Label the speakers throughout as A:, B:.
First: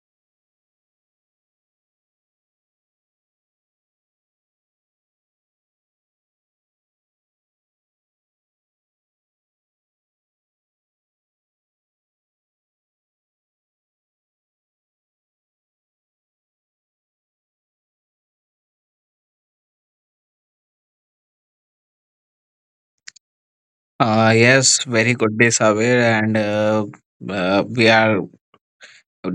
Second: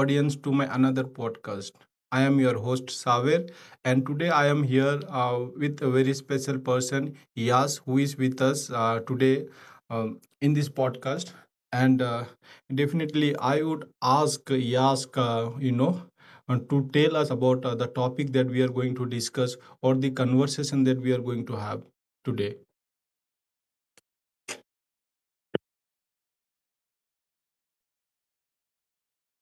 A: audience, to my another podcast. I am your host Saver, and today I am here with a very special person, Yas, who is with us today in this podcast. And definitely, I would ask Yas, and to tell us about the topic that we are going to discuss or the conversation that we are going to have today.
B: Yes, very good day, Saber, and we are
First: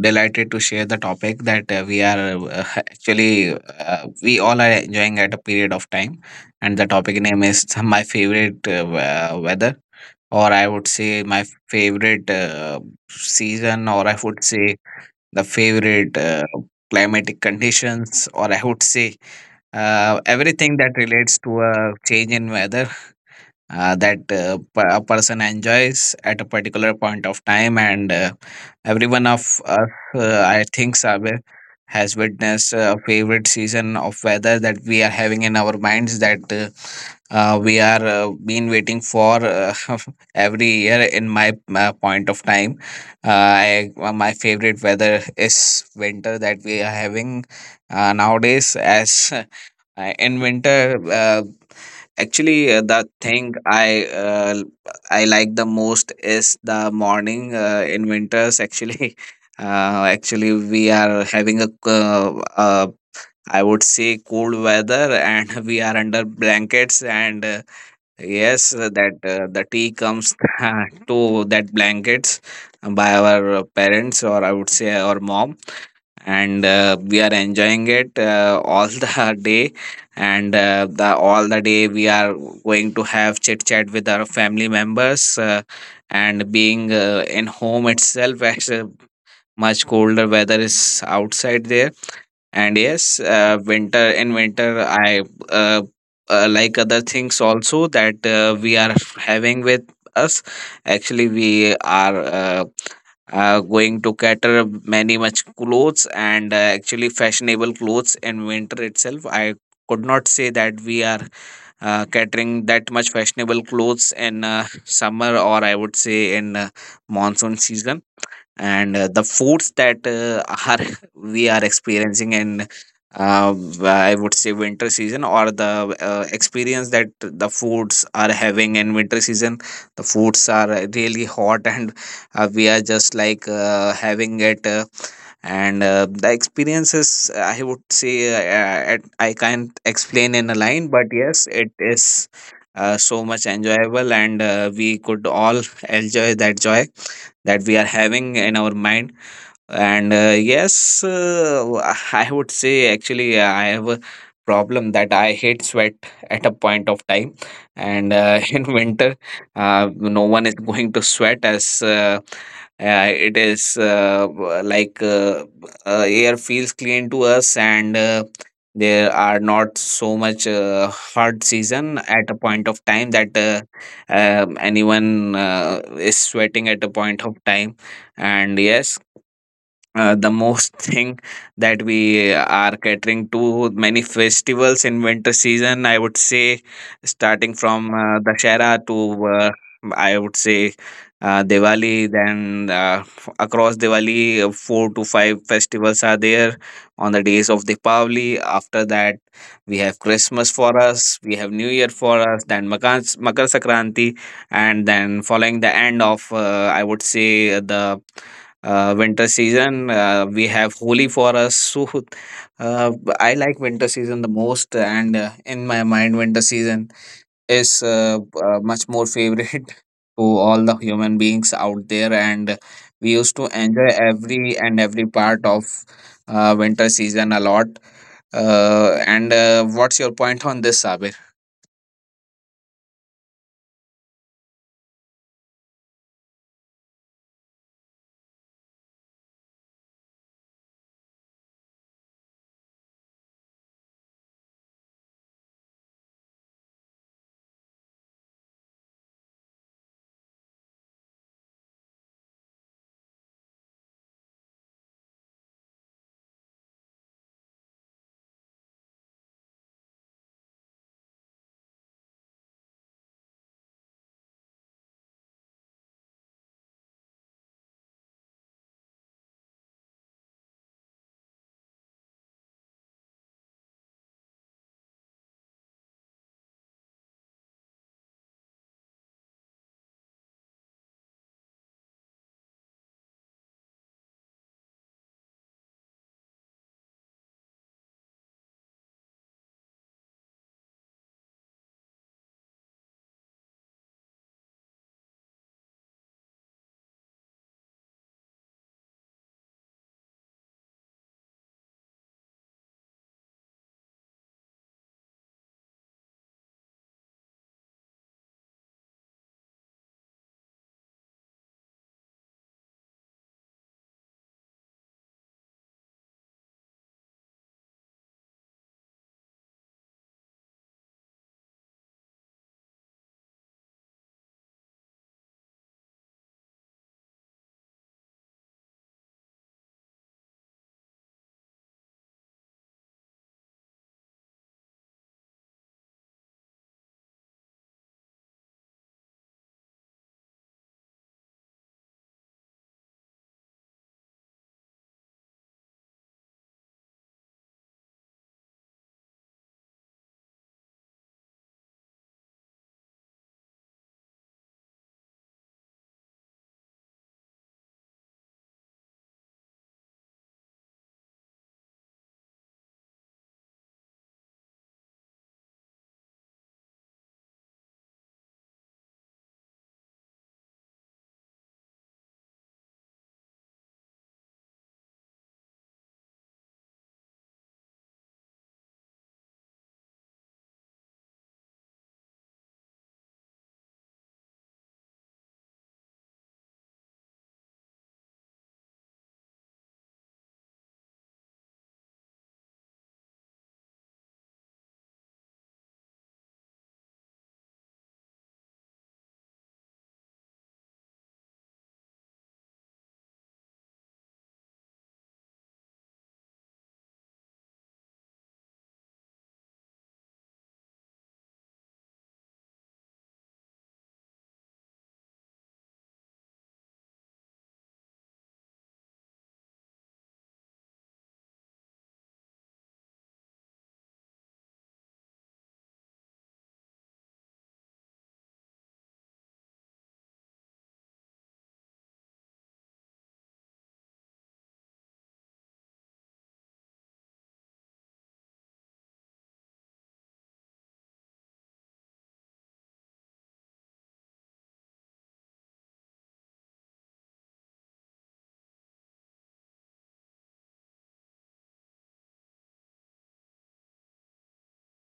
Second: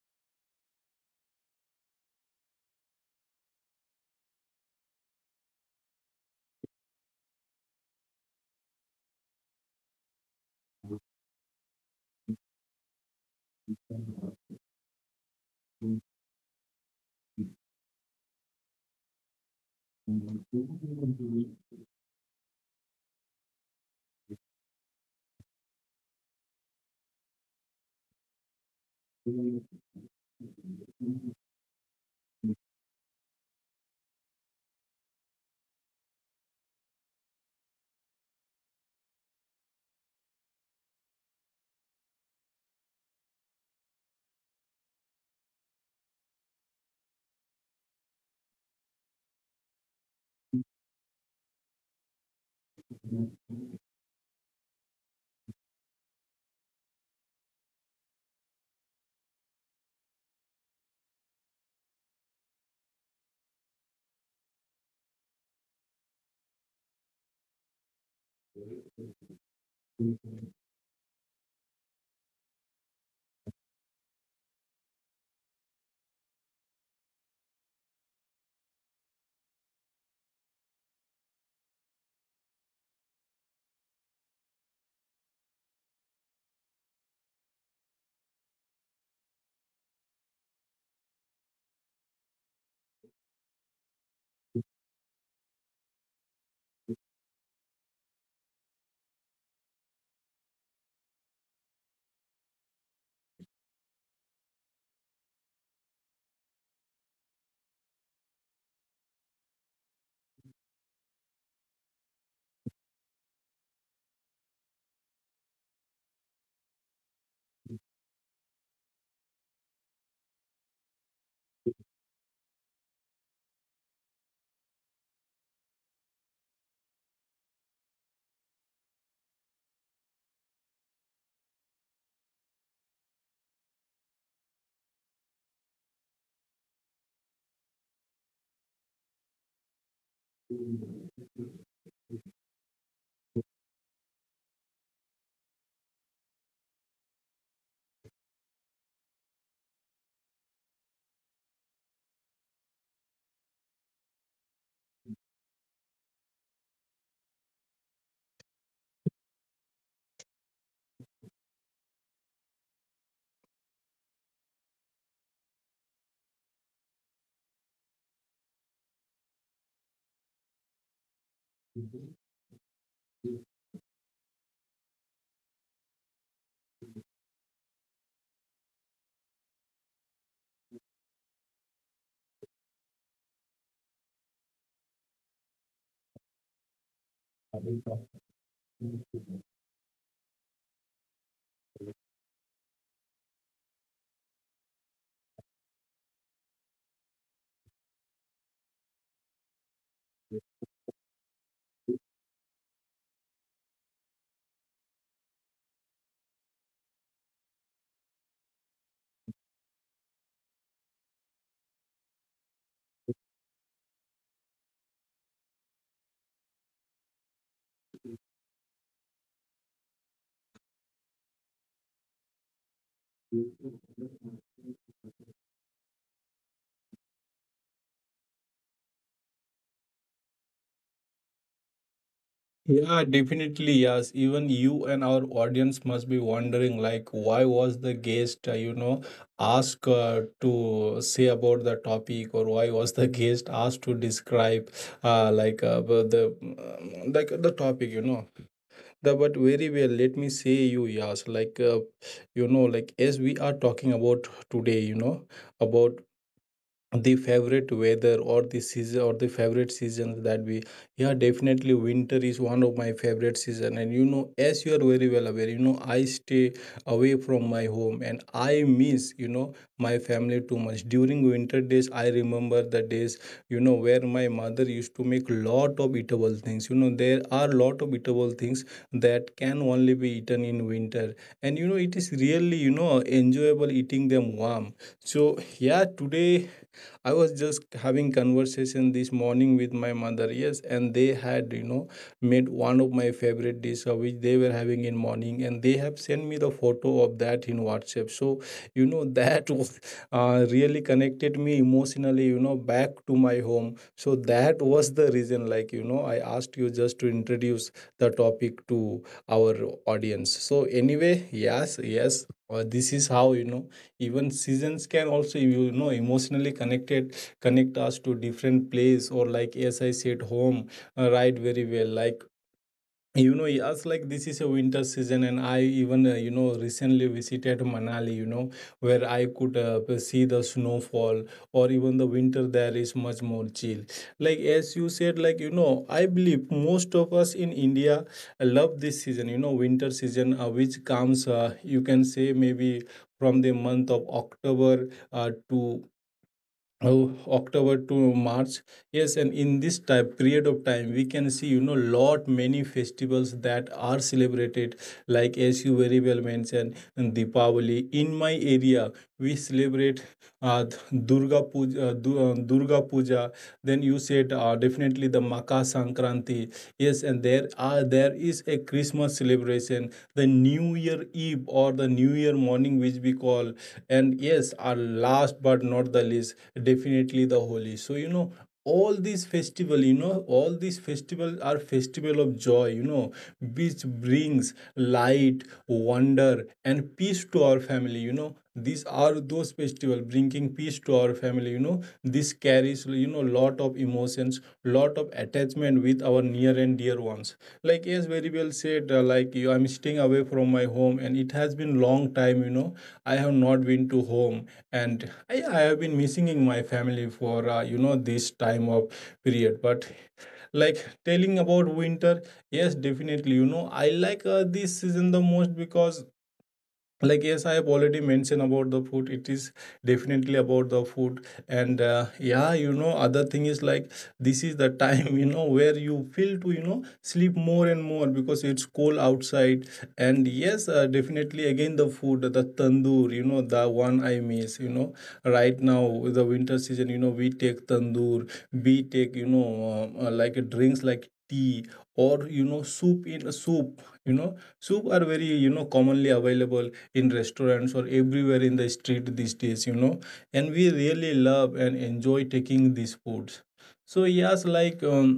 B: delighted to share the topic that we are actually we all are enjoying at a period of time, and the topic name is my favorite weather, or I would say my favorite season, or I would say the favorite climatic conditions, or I would say everything that relates to a change in weather that a person enjoys at a particular point of time, and every one of us, I think sabe has witnessed a favorite season of weather that we are having in our minds, that we are been waiting for every year. In my point of time, uh, my favorite weather is winter that we are having nowadays. As in winter actually, the thing I like the most is the morning in winters. Actually, actually we are having I would say cold weather, and we are under blankets. And yes, that the tea comes to that blankets by our parents, or I would say our mom, and we are enjoying it all the day. And the all the day we are going to have chit chat with our family members, and being in home itself, as much colder weather is outside there. And yes, winter in winter I uh, like other things also that we are having with us. Actually, we are going to cater many much clothes, and actually fashionable clothes in winter itself. I could not say that we are catering that much fashionable clothes in summer, or I would say in monsoon season. And the foods that are we are experiencing in, uh, I would say, winter season, or the experience that the foods are having in winter season. The foods are really hot, and we are just like having it. And the experiences, I would say, I can't explain in a line, but yes, it is so much enjoyable, and we could all enjoy that joy that we are having in our mind. And yes, I would say actually I have a problem that I hate sweat at a point of time, and in winter, no one is going to sweat, as it is like air feels clean to us, and there are not so much hard season at a point of time that anyone is sweating at a point of time. And yes, the most thing that we are catering to many festivals in winter season, I would say, starting from Dashera to uh, I would say Diwali, then across Diwali, four to five festivals are there on the days of Deepavali. After that, we have Christmas for us, we have New Year for us, then Makar Sakranti, and then following the end of, I would say, the winter season. We have Holi for us. So uh, I like winter season the most, and in my mind, winter season is much more favorite to all the human beings out there. And we used to enjoy every and every part of winter season a lot. And what's your point on this, Sabir?
A: Yeah, definitely. Yes. Even you and our audience must be wondering, like, why was the guest, asked to say about the topic, or why was the guest asked to describe, the like the topic, you know. But very well, let me say you, yes, like as we are talking about today, you know, about the favorite weather or the season or the favorite seasons that we yeah, definitely winter is one of my favorite season. And you know, as you are very well aware, you know, I stay away from my home and I miss, you know, my family too much during winter days. I remember the days, you know, where my mother used to make lot of eatable things. You know, there are lot of eatable things that can only be eaten in winter, and you know it is really, you know, enjoyable eating them warm. So yeah, today I was just having conversation this morning with my mother. Yes, and they had, you know, made one of my favorite dish which they were having in morning, and they have sent me the photo of that in WhatsApp. So you know that was really connected me emotionally. You know, back to my home. So that was the reason. Like, you know, I asked you just to introduce the topic to our audience. So anyway, yes, yes. This is how, you know, even seasons can also, you know, emotionally connect us to different place, or like as I said, home. Uh, right, very well, like, you know, yes, like, this is a winter season, and I even, you know, recently visited Manali, you know, where I could see the snowfall, or even the winter there is much more chill. Like as you said, like, you know, I believe most of us in India love this season, you know, winter season, which comes, you can say maybe from the month of October to oh, October to March. Yes, and in this type period of time, we can see, you know, lot many festivals that are celebrated. Like as you very well mentioned, and Deepavali. In my area, we celebrate Durga Puja. Durga Puja. Then you said definitely the Makar Sankranti. Yes, and there is a Christmas celebration, the New Year Eve or the New Year morning, which we call. And yes, our last but not the least, definitely the Holi. So you know, all these festival, you know, all these festivals are festival of joy, you know, which brings light, wonder and peace to our family. You know, these are those festival bringing peace to our family. You know, this carries, you know, lot of emotions, lot of attachment with our near and dear ones. Like as very well said, like you, I'm staying away from my home and it has been long time, you know, I have not been to home, I have been missing in my family for, this time of period. But like, telling about winter, yes, definitely, you know, I like this season the most because, like yes, I have already mentioned about the food. It is definitely about the food, and yeah, you know, other thing is like, this is the time you know, where you feel to, you know, sleep more and more because it's cold outside. And yes, definitely again the food, the tandoor, you know, the one I miss, you know, right now with the winter season. You know, we take tandoor, we take, you know, like drinks like tea, or you know, soup. You know, soup are very, you know, commonly available in restaurants or everywhere in the street these days, you know, and we really love and enjoy taking these foods. So yes, like um,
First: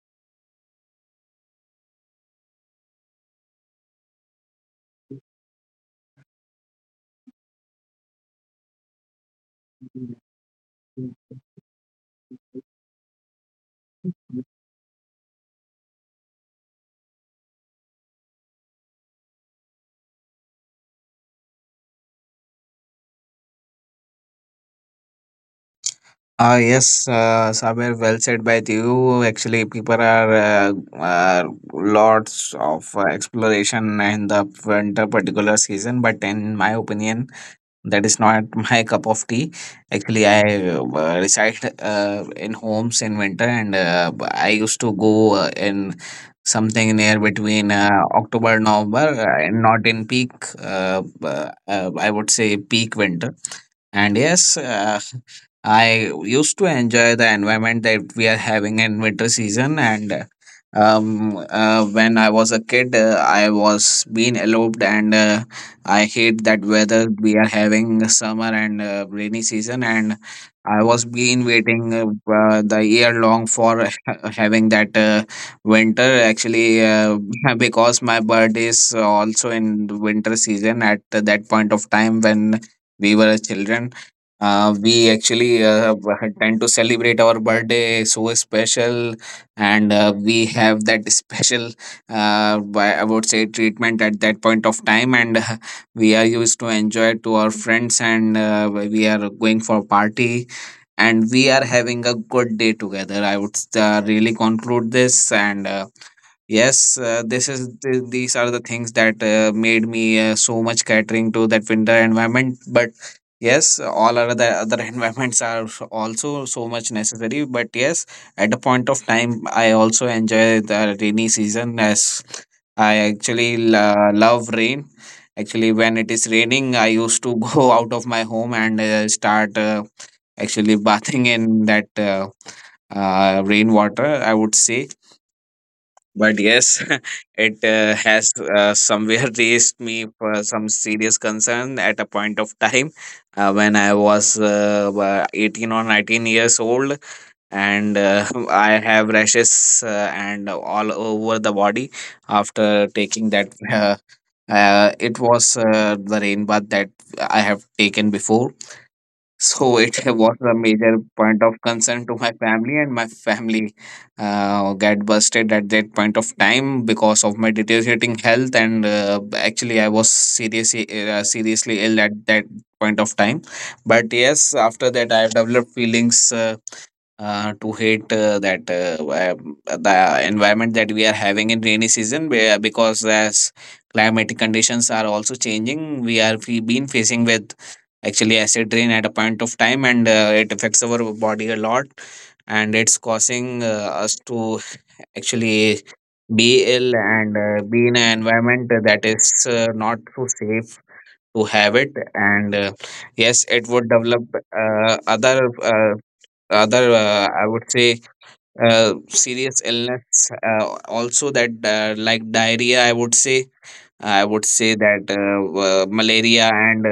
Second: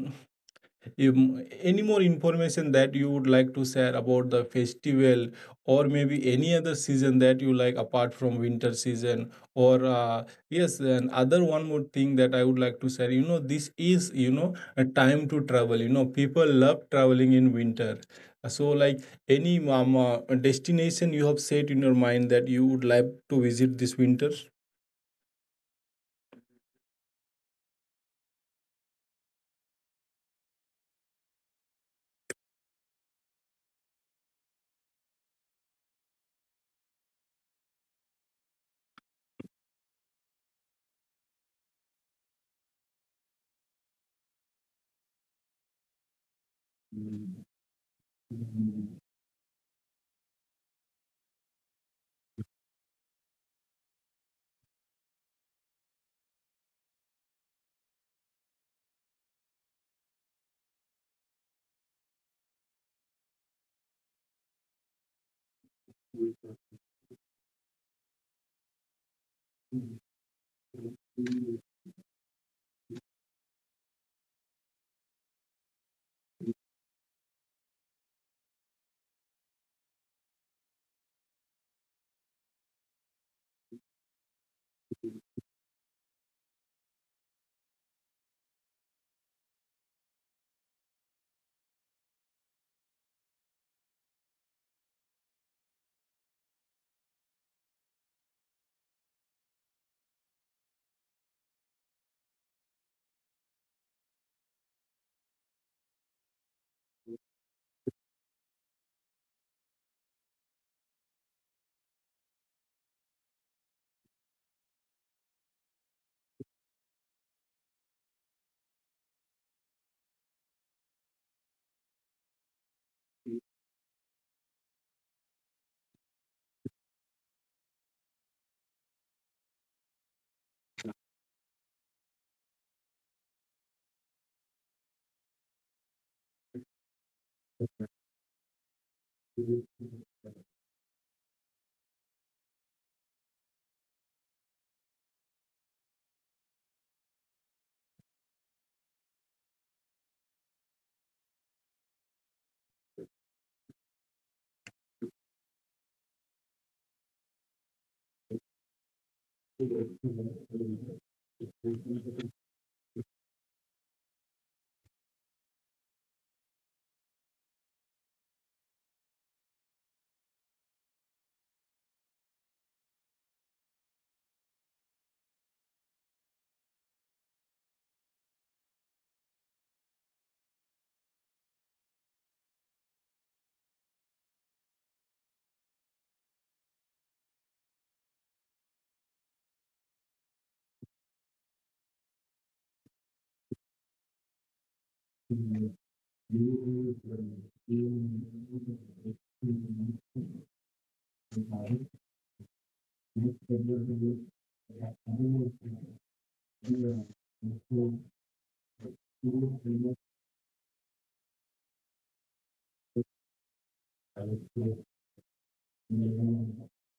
A: um, any more information that you would like to share about the festival, or maybe any other season that you like apart from winter season? Or yes, and other one more thing that I would like to share, you know, this is, you know, a time to travel. You know, people love traveling in winter. So like, any destination you have set in your mind that you would like to visit this winter?
B: Ah, yes, Sabir, well said by you. Actually, people are lots of exploration in the winter particular season, but in my opinion, that is not my cup of tea. Actually, I reside in homes in winter, and I used to go in something near between October, November, and not in peak. I would say peak winter. And yes, I used to enjoy the environment that we are having in winter season. And when I was a kid, I was being eloped and. I hate that weather we are having summer and rainy season, and I was been waiting the year long for having that winter, actually, because my birthday is also in the winter season. At that point of time when we were children, we actually tend to celebrate our birthday so special, and we have that special, I would say, treatment at that point of time, and we are used to enjoy to our friends, and we are going for party, and we are having a good day together, I would really conclude this. And yes, these are the things that made me so much catering to that winter environment. But yes, all other the other environments are also so much necessary. But yes, at a point of time, I also enjoy the rainy season, as I actually love rain. Actually, when it is raining, I used to go out of my home and start actually bathing in that rainwater, I would say. But yes, it has somewhere raised me for some serious concern at a point of time when I was 18 or 19 years old, and I have rashes and all over the body after taking that. It was the rain bath that I have taken before, so it was a major point of concern to my family, and my family got busted at that point of time because of my deteriorating health. And actually, I was seriously ill at that point of time. But yes, after that, I have developed feelings. To hate that the environment that we are having in rainy season, where, because as climatic conditions are also changing, we been facing with actually acid rain at a point of time, and it affects our body a lot, and it's causing us to actually be ill, and be in an environment that is not so safe to have it. And yes, it would develop uh, other uh, other, I would say, serious
A: Thank
B: illness, also that like diarrhea, I would say, that malaria, and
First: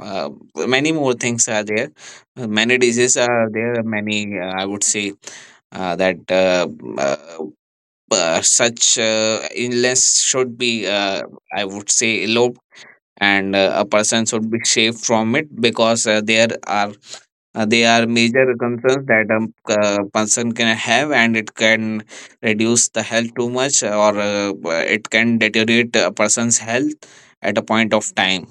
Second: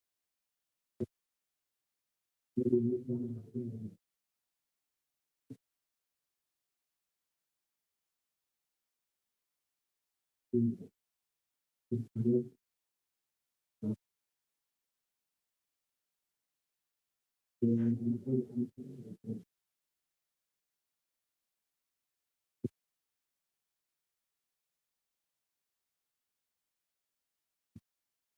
B: uh, many more things are there. Many diseases are there, many, I would say, that uh, such illness should be, uh, I would say, low, and a person should be safe from it, because there are they are major concerns that
A: you.
B: a person can have, and it can reduce the health too much, or it can deteriorate a person's health at a point of time.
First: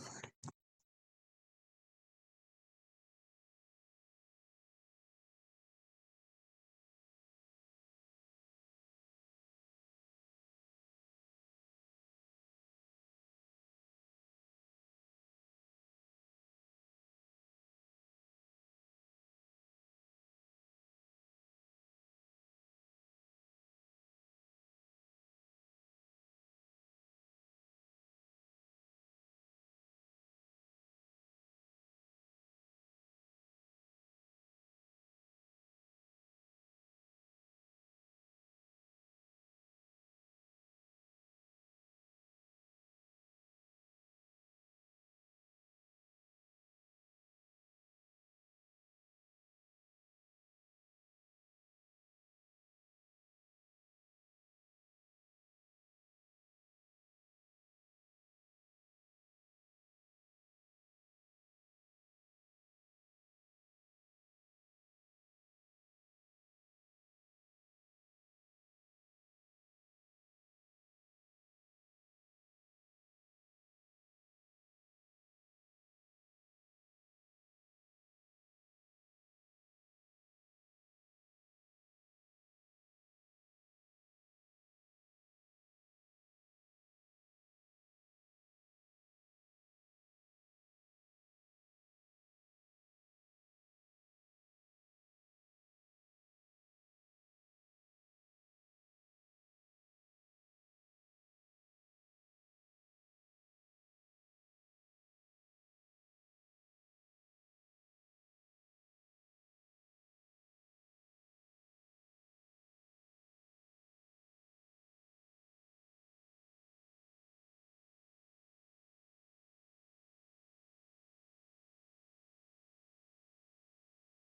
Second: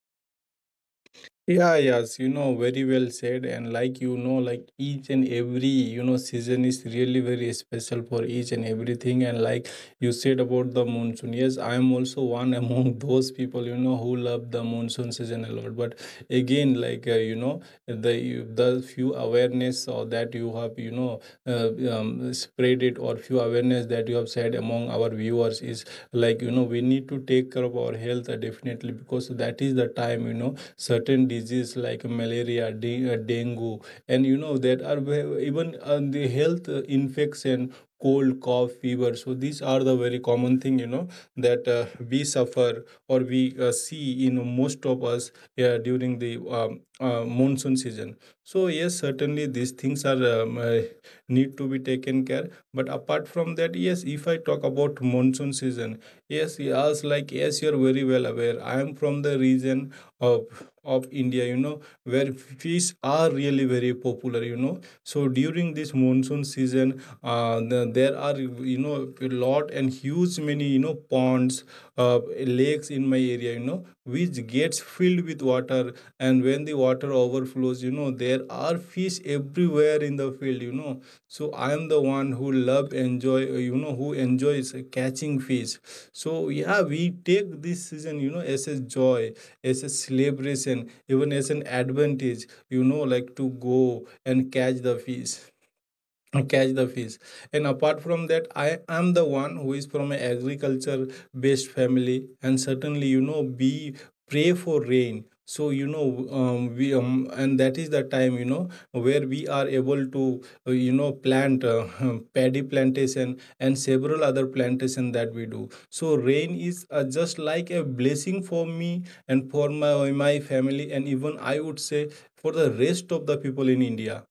A: Yeah, yes, you know, very well said. And like, you know, like each and every, you know, season is really very special for each and everything. And like you said about the monsoon, yes, I am also one among those people, you know, who love the monsoon season a lot. But again, the the few awareness or that you have, uh, spread it, or few awareness that you have said among our viewers is like, you know, we need to take care of our health definitely, because that is the time, you know, certain disease like malaria, dengue, and you know that are even the health infection, cold, cough, fever. So these are the very common thing, you know, that we suffer or we see in most of us during the monsoon season. So yes, certainly these things are need to be taken care. But apart from that, yes, if I talk about monsoon season, yes, as like as you're very well aware, I am from the region of of India, you know, where fish are really very popular. You know, so during this monsoon season, there are, you know, a lot and huge many, you know, ponds, uh, lakes in my area, you know, which gets filled with water, and when the water overflows, you know, there are fish everywhere in the field. You know, so I am the one who love enjoy you know, who enjoys catching fish. So yeah, we take this season, you know, as a joy, as a celebration, even as an advantage, you know, like to go and catch the fish, catch the fish and apart from that, I am the one who is from an agriculture based family, and certainly, you know, we pray for rain. So you know, we and that is the time, you know, where we are able to you know, plant paddy plantation and several other plantation that we do. So rain is just like a blessing for me and for my family, and even I would say for the rest of the people in India.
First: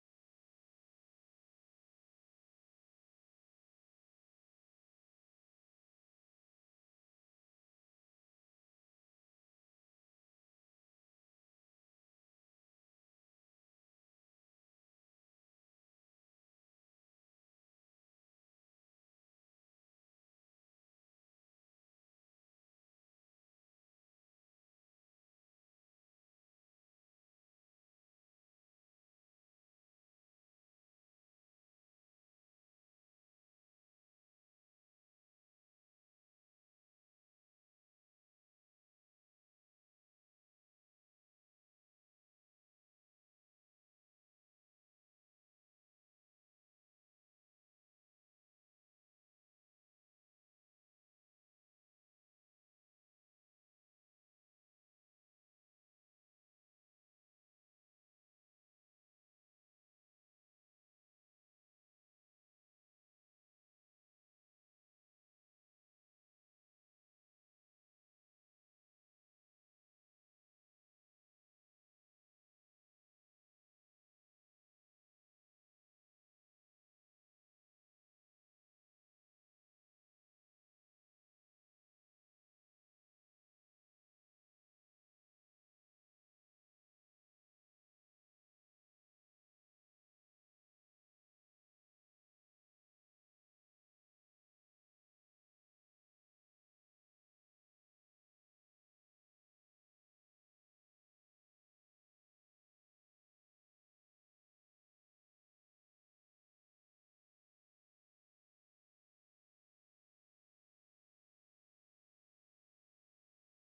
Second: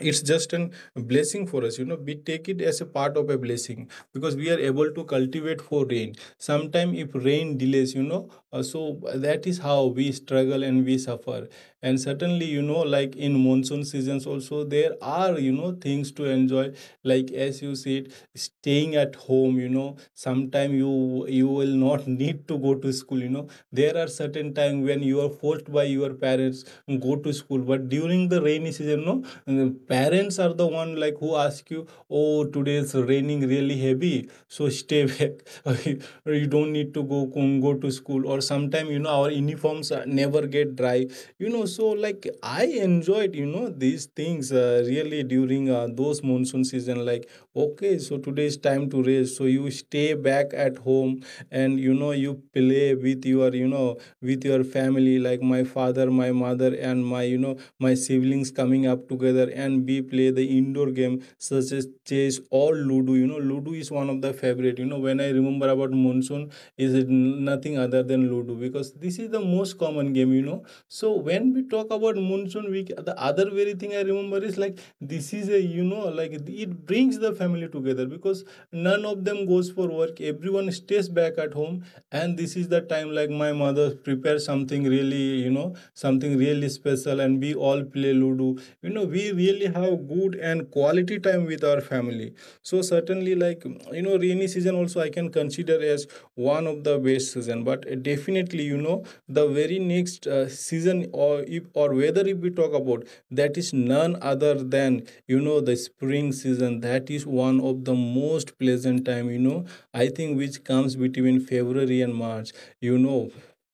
A: It's just an blessing for us. You know, we take it as a part of a blessing because we are able to cultivate for rain. Sometimes, if rain delays, you know, so that is how we struggle and we suffer. And certainly, you know, like in monsoon seasons also, there are, you know, things to enjoy. Like as you said, staying at home, you know, sometime you will not need to go to school, you know, there are certain time when you are forced by your parents go to school, but during the rainy season, no. And parents are the one like who ask you, "Oh, today's raining really heavy, so stay back. or you don't need to go to school." Or sometime, you know, our uniforms are- never get dry. You know, so like I enjoyed, you know, these things really during those monsoon season. Like, okay, so today is time to rest. So you stay back at home, and you know, you play with your, you know, with your family like my father, my mother, and my, you know, my siblings coming up together, and we play the indoor game such as chess or ludo. You know, ludo is one of the favorite. You know, when I remember about monsoon, is it nothing other than ludo, because this is the most common game, you know. So when we talk about monsoon week, the other very thing I remember is like, this is a, you know, like it brings the family together, because none of them goes for work. Everyone stays back at home, and this is the time, like, my mother prepares something really, you know, something really special, and we all play ludo. You know we really have good and quality time with our family. So certainly, like rainy season also I can consider as one of the best season. But definitely, the very next season, or if or whether if we talk about, that is none other than, the spring season, that is one of the most pleasant time. I think which comes between February and March, you know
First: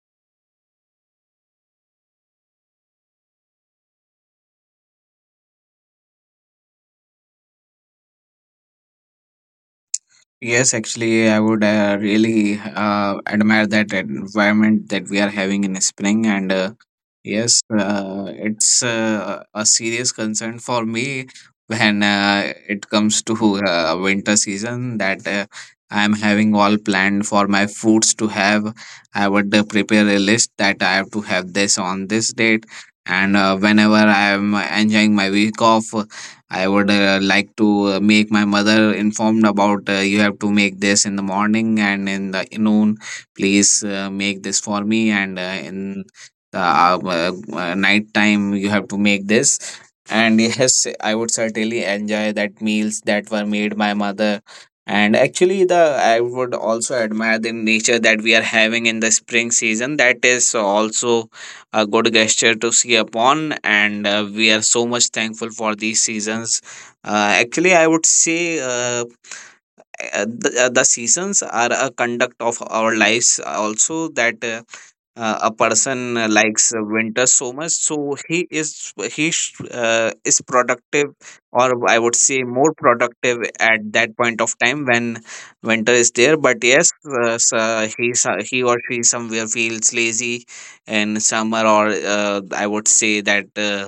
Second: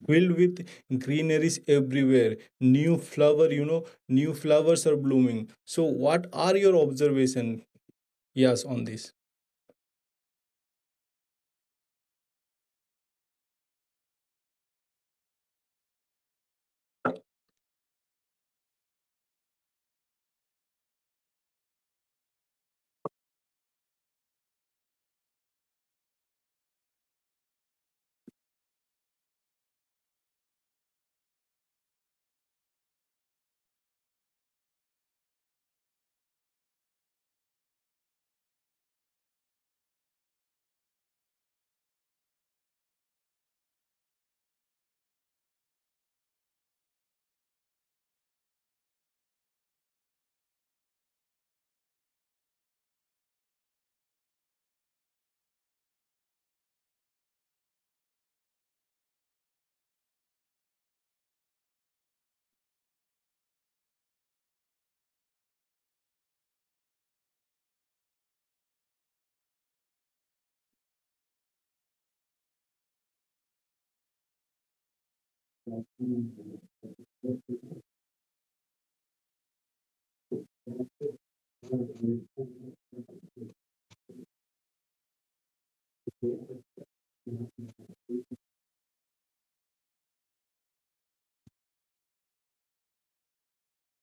A: filled with greeneries everywhere, new flower, new flowers are blooming. So what are your observation, yes, on this?
B: Yes, actually, I would really admire that environment that we are having in spring. And yes, it's a serious concern for me when it comes to winter season, that I'm having all planned for my foods to have. I would prepare a list that I have to have this on this date. And whenever I'm enjoying my week off, I would like to make my mother informed about you have to make this in the morning and in the noon. Please make this for me, and in night time you have to make this. And yes, I would certainly enjoy that meals that were made by mother. And actually, the I would also admire the nature that we are having in the spring season. That is also a good gesture to see upon, and we are so much thankful for these seasons. Actually, I would say, the seasons are a conduct of our lives also. That a person likes winter so much. So he is, is productive, or I would say more productive at that point of time when winter is there. But yes, so, he or she somewhere feels lazy in summer. Or I would say that uh,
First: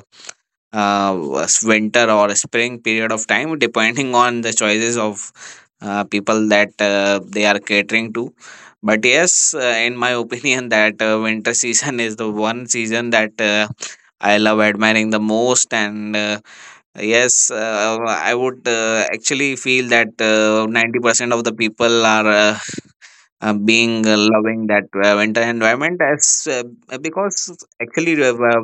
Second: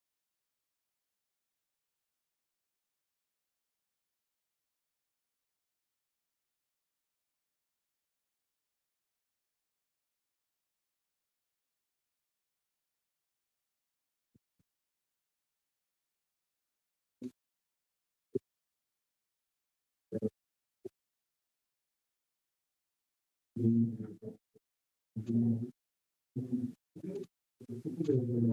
B: uh, was winter or spring period of time, depending on the choices of people that they are catering to. But yes, in my opinion, that winter season is the one season that I love admiring the most. And yes, I would actually feel that 90% of the people are being loving that winter environment as uh, because actually,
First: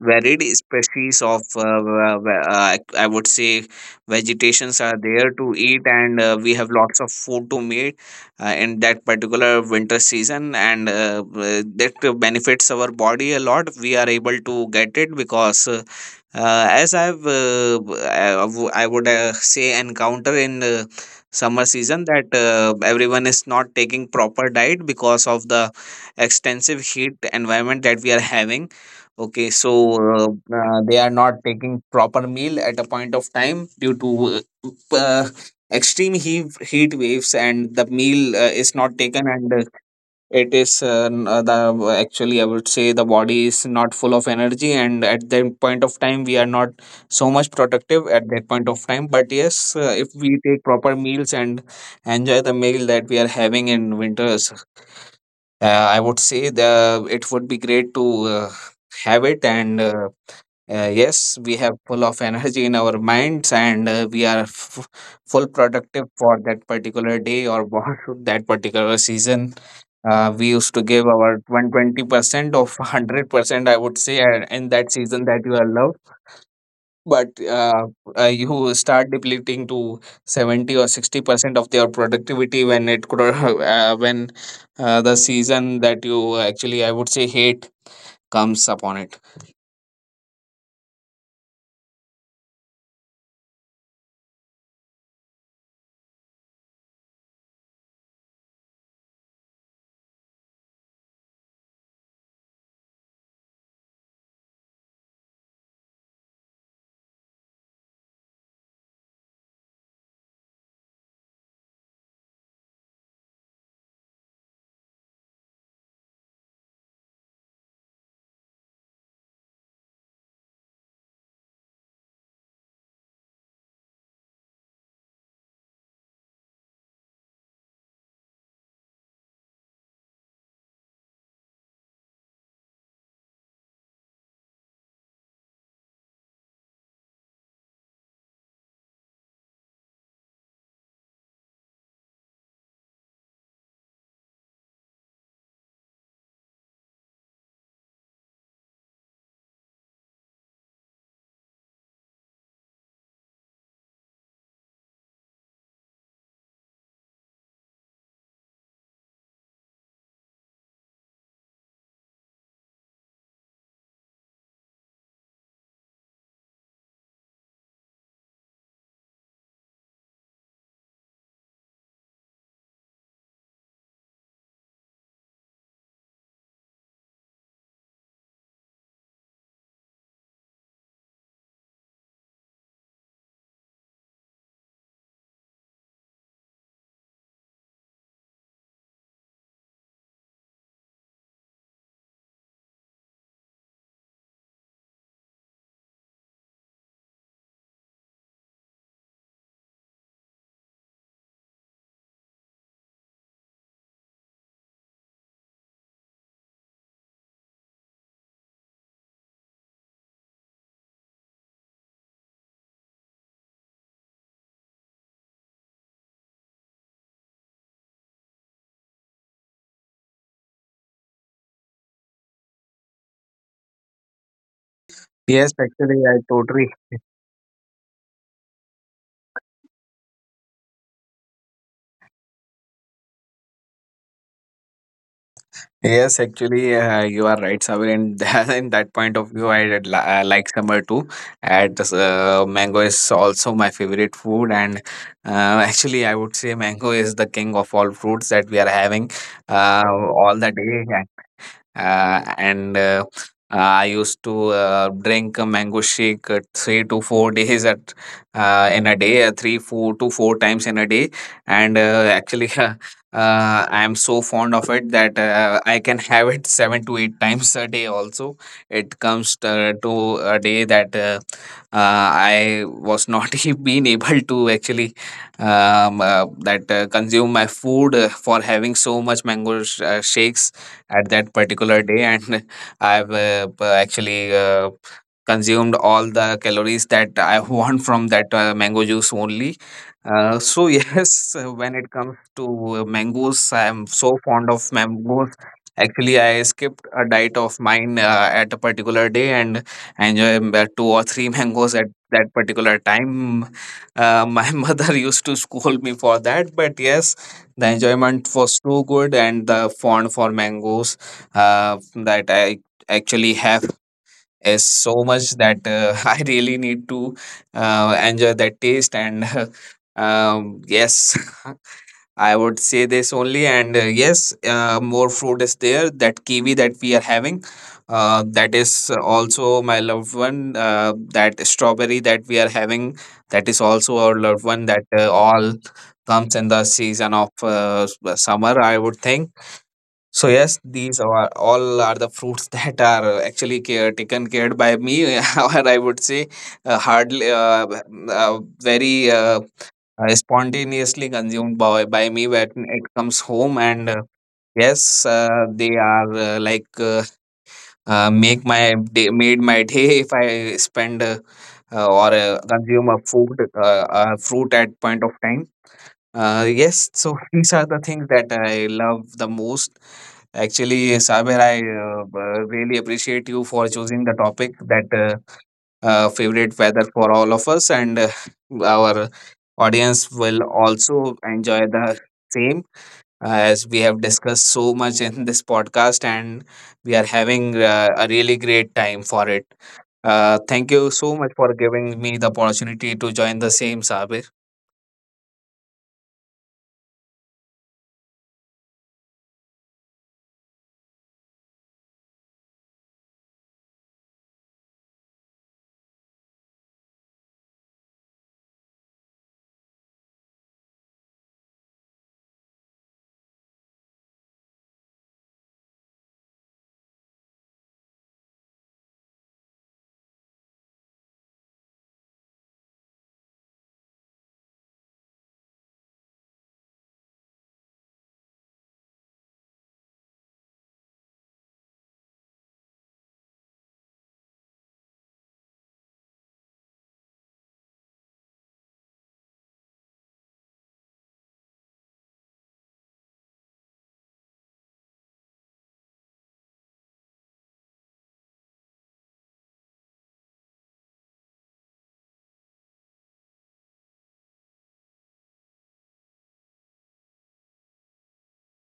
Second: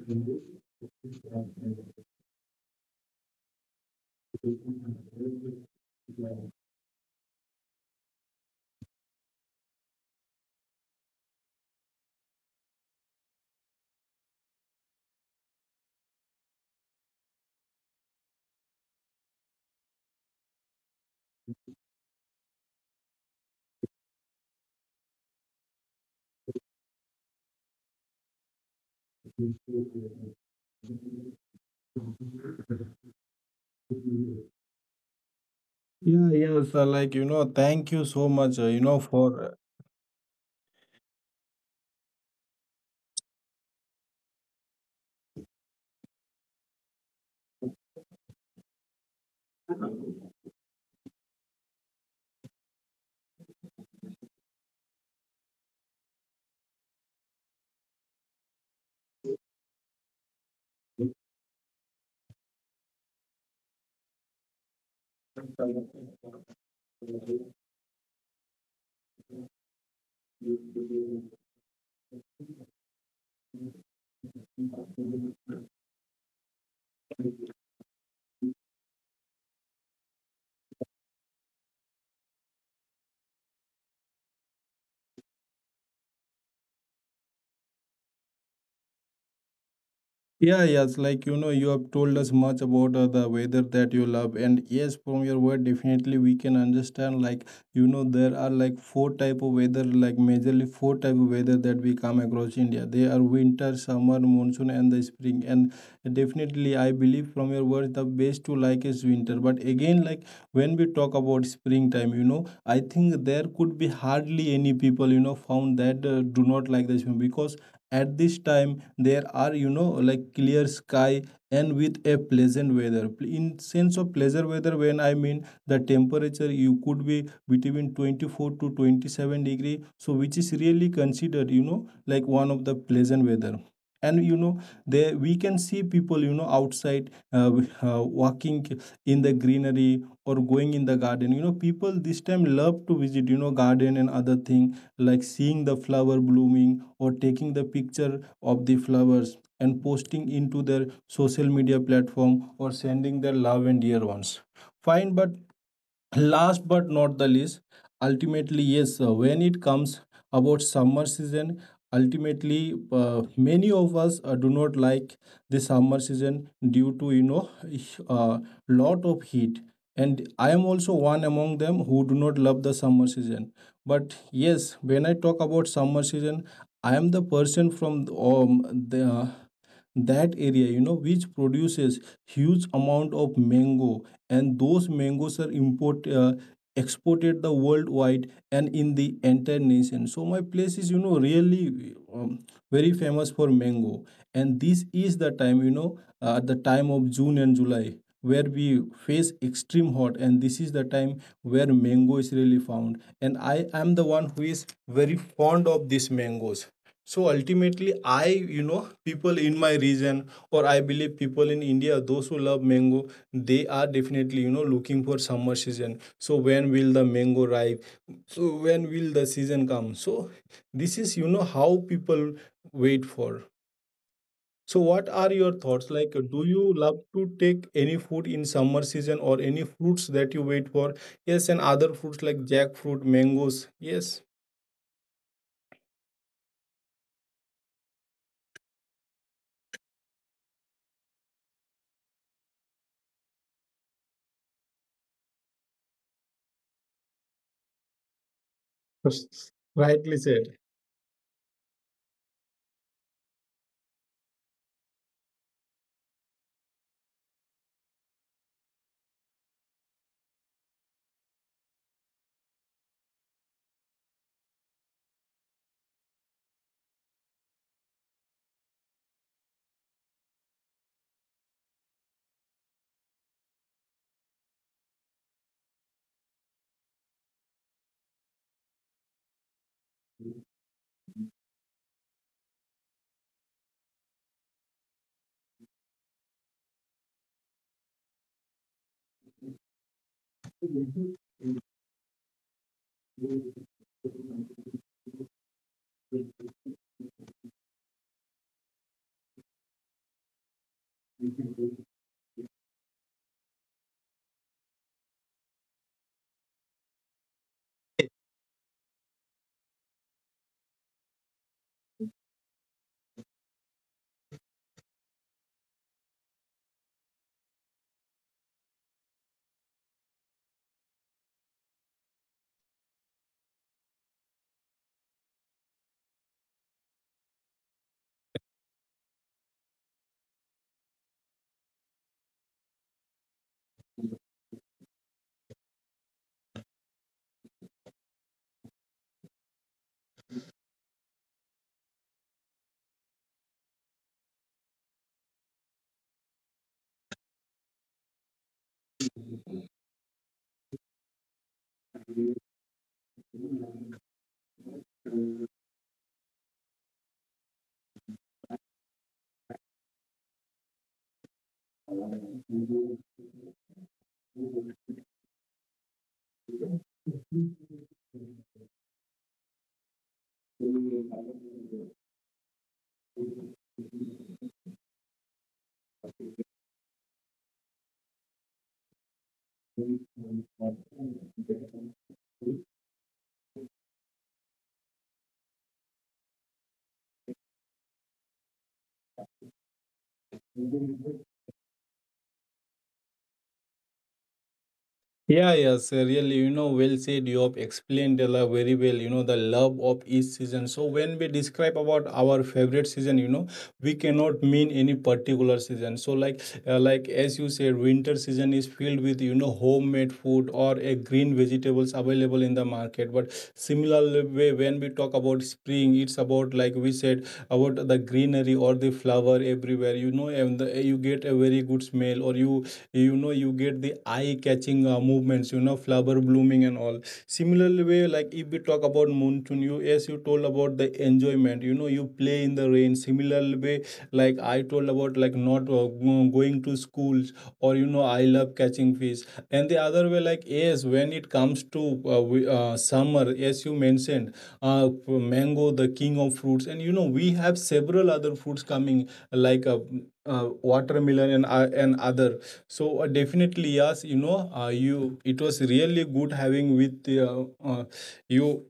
B: varied species of I would say vegetations are there to eat. And we have lots of food to meet in that particular winter season. And that benefits our body a lot. We are able to get it because, as I've, b- I w- I would say, encounter in summer season that everyone is not taking proper diet because of the extensive heat environment that we are having. Okay, so they are not taking proper meal at a point of time due to uh, uh, extreme
A: Yeah,
B: heat
A: yes,
B: heat waves, and the
A: thank you so
B: meal
A: much,
B: is not taken, and
A: for
B: it is n- the actually, I would say the body is not full of energy, and at that point of time we are not so much productive at that point of time. But yes, if we take proper meals and enjoy the meal that we are having in winters, I would say, the it would be great to uh, have it. And yes, we have full of energy in our minds, and we are full productive for that particular day, or for that particular season. We used to give our 120% of 100%, I would say, in that season that you are loved. But you start depleting to 70 or 60% of your productivity when it could, when the season that you actually, I would say, hate comes upon it.
A: Yeah, yes, you have told us much about the weather that you love. And yes, from your word, definitely we can understand. There are like four type of weather, like majorly four type of weather that we come across India. They are winter, summer, monsoon, and the spring. And definitely, I believe from your words, the best to like is winter. But again, like, when we talk about springtime, you know, I think there could be hardly any people found that do not like the spring. Because at this time there are, like, clear sky and with a pleasant weather. In sense of pleasant weather, when I mean the temperature, you could be between 24 to 27 degree, so which is really considered, like, one of the pleasant weather. And there we can see people, outside, walking in the greenery or going in the garden. You know, people this time love to visit, garden and other thing, like seeing the flower blooming or taking the picture of the flowers and posting into their social media platform, or sending their love and dear ones. Fine, but last but not the least, ultimately yes, when it comes about summer season, ultimately many of us do not like the summer season due to, a uh, lot of heat. And I am also one among them who do not love the summer season. But yes, when I talk about summer season, I am the person from the that area, you know, which produces huge amount of mango, and those mangoes are import exported the worldwide and in the entire nation. So my place is, you know, really um, very famous for mango. And this is the time, you know, at the time of June and July, where we face extreme hot, and this is the time where mango is really found, and I am the one who is very fond of these mangoes. So ultimately I, people in my region, for I believe people in India those who love mango, they are definitely, looking for summer season. So when will the mango ripe? So when will the season come? So this is, you know, how people wait for. So what are
B: Yes,
A: your thoughts,
B: actually, I
A: like, do
B: totally.
A: you love to take any food in summer season or any fruits that you wait for? Yes, and other fruits like jackfruit, mangoes. Yes,
B: Yes, actually, you are right, Sabir. In that, in that point of view, I did, I like summer too. At this, mango is also my favorite food. And uh, actually, I would say mango is the king of all fruits that we are having,
A: rightly
B: all the
A: said.
B: day. And I used to drink a mango shake 3 to 4 days at, in a day, 3 4 to four times in a day, and actually, I am so fond of it that I can have it seven to eight times a day. Also, it comes to a day that I was not being able to actually that consume my food for having so much mango shakes at that particular day, and I've actually consumed all the calories that I want from that mango juice only. So, yes, when it comes to mangoes, I am so fond of mangoes. Actually, I skipped a diet of mine at a particular day, and I enjoy about two or three mangoes at that particular time. My mother used to scold me for that, but yes, the enjoyment was too good, and the fond for mangoes that I actually have is so much that, I really need to enjoy that taste and yes. I would say this only. And yes, more fruit is there. That kiwi that we are having, that is also my loved one. That strawberry that we are having, that is also our loved one. That all comes in the season of, summer, I would think. So yes, these are all are the fruits that are actually care, taken cared by me, or I would say hardly, very. Spontaneously consumed by me when it comes home. And yes, they are, like, make my day made my day if I spend, or consume a food, fruit, at point of time. Yes, so, these are the things that I love the most. Actually, Saber, I really appreciate you for choosing the topic that, favorite weather for all of us. And our audience will also enjoy the same, as we have discussed so much in this podcast. And we are having a really great time for it. Thank you so much for giving me the opportunity to join the same, Sabir.
A: Yeah, yes, really, you know, well said. You have explained the love very well, you know, the love of each season. So when we describe about our favorite season, you know, we cannot mean any particular season. So like as you said, winter season is filled with, you know, homemade food or a green vegetables available in the market. But similar way, when we talk about spring, it's about, like we said, about the greenery or the flower everywhere, you know. And the, you get a very good smell, or you know, you get the eye catching movements, you know, flower blooming and all. Similar way, like if we talk about monsoon, you, as you told about the enjoyment, you know, you play in the rain. Similar way, like I told about, like not going to schools, or you know, I love catching fish. And the other way, like yes, when it comes to summer, as you mentioned, uh, mango, the king of fruits. And you know, we have several other fruits coming like a, uh, watermelon and other. So definitely yes, you know, you, it was really good having with you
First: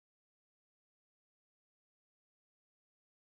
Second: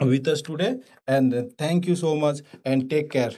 A: with us today, and thank you so much, and take care.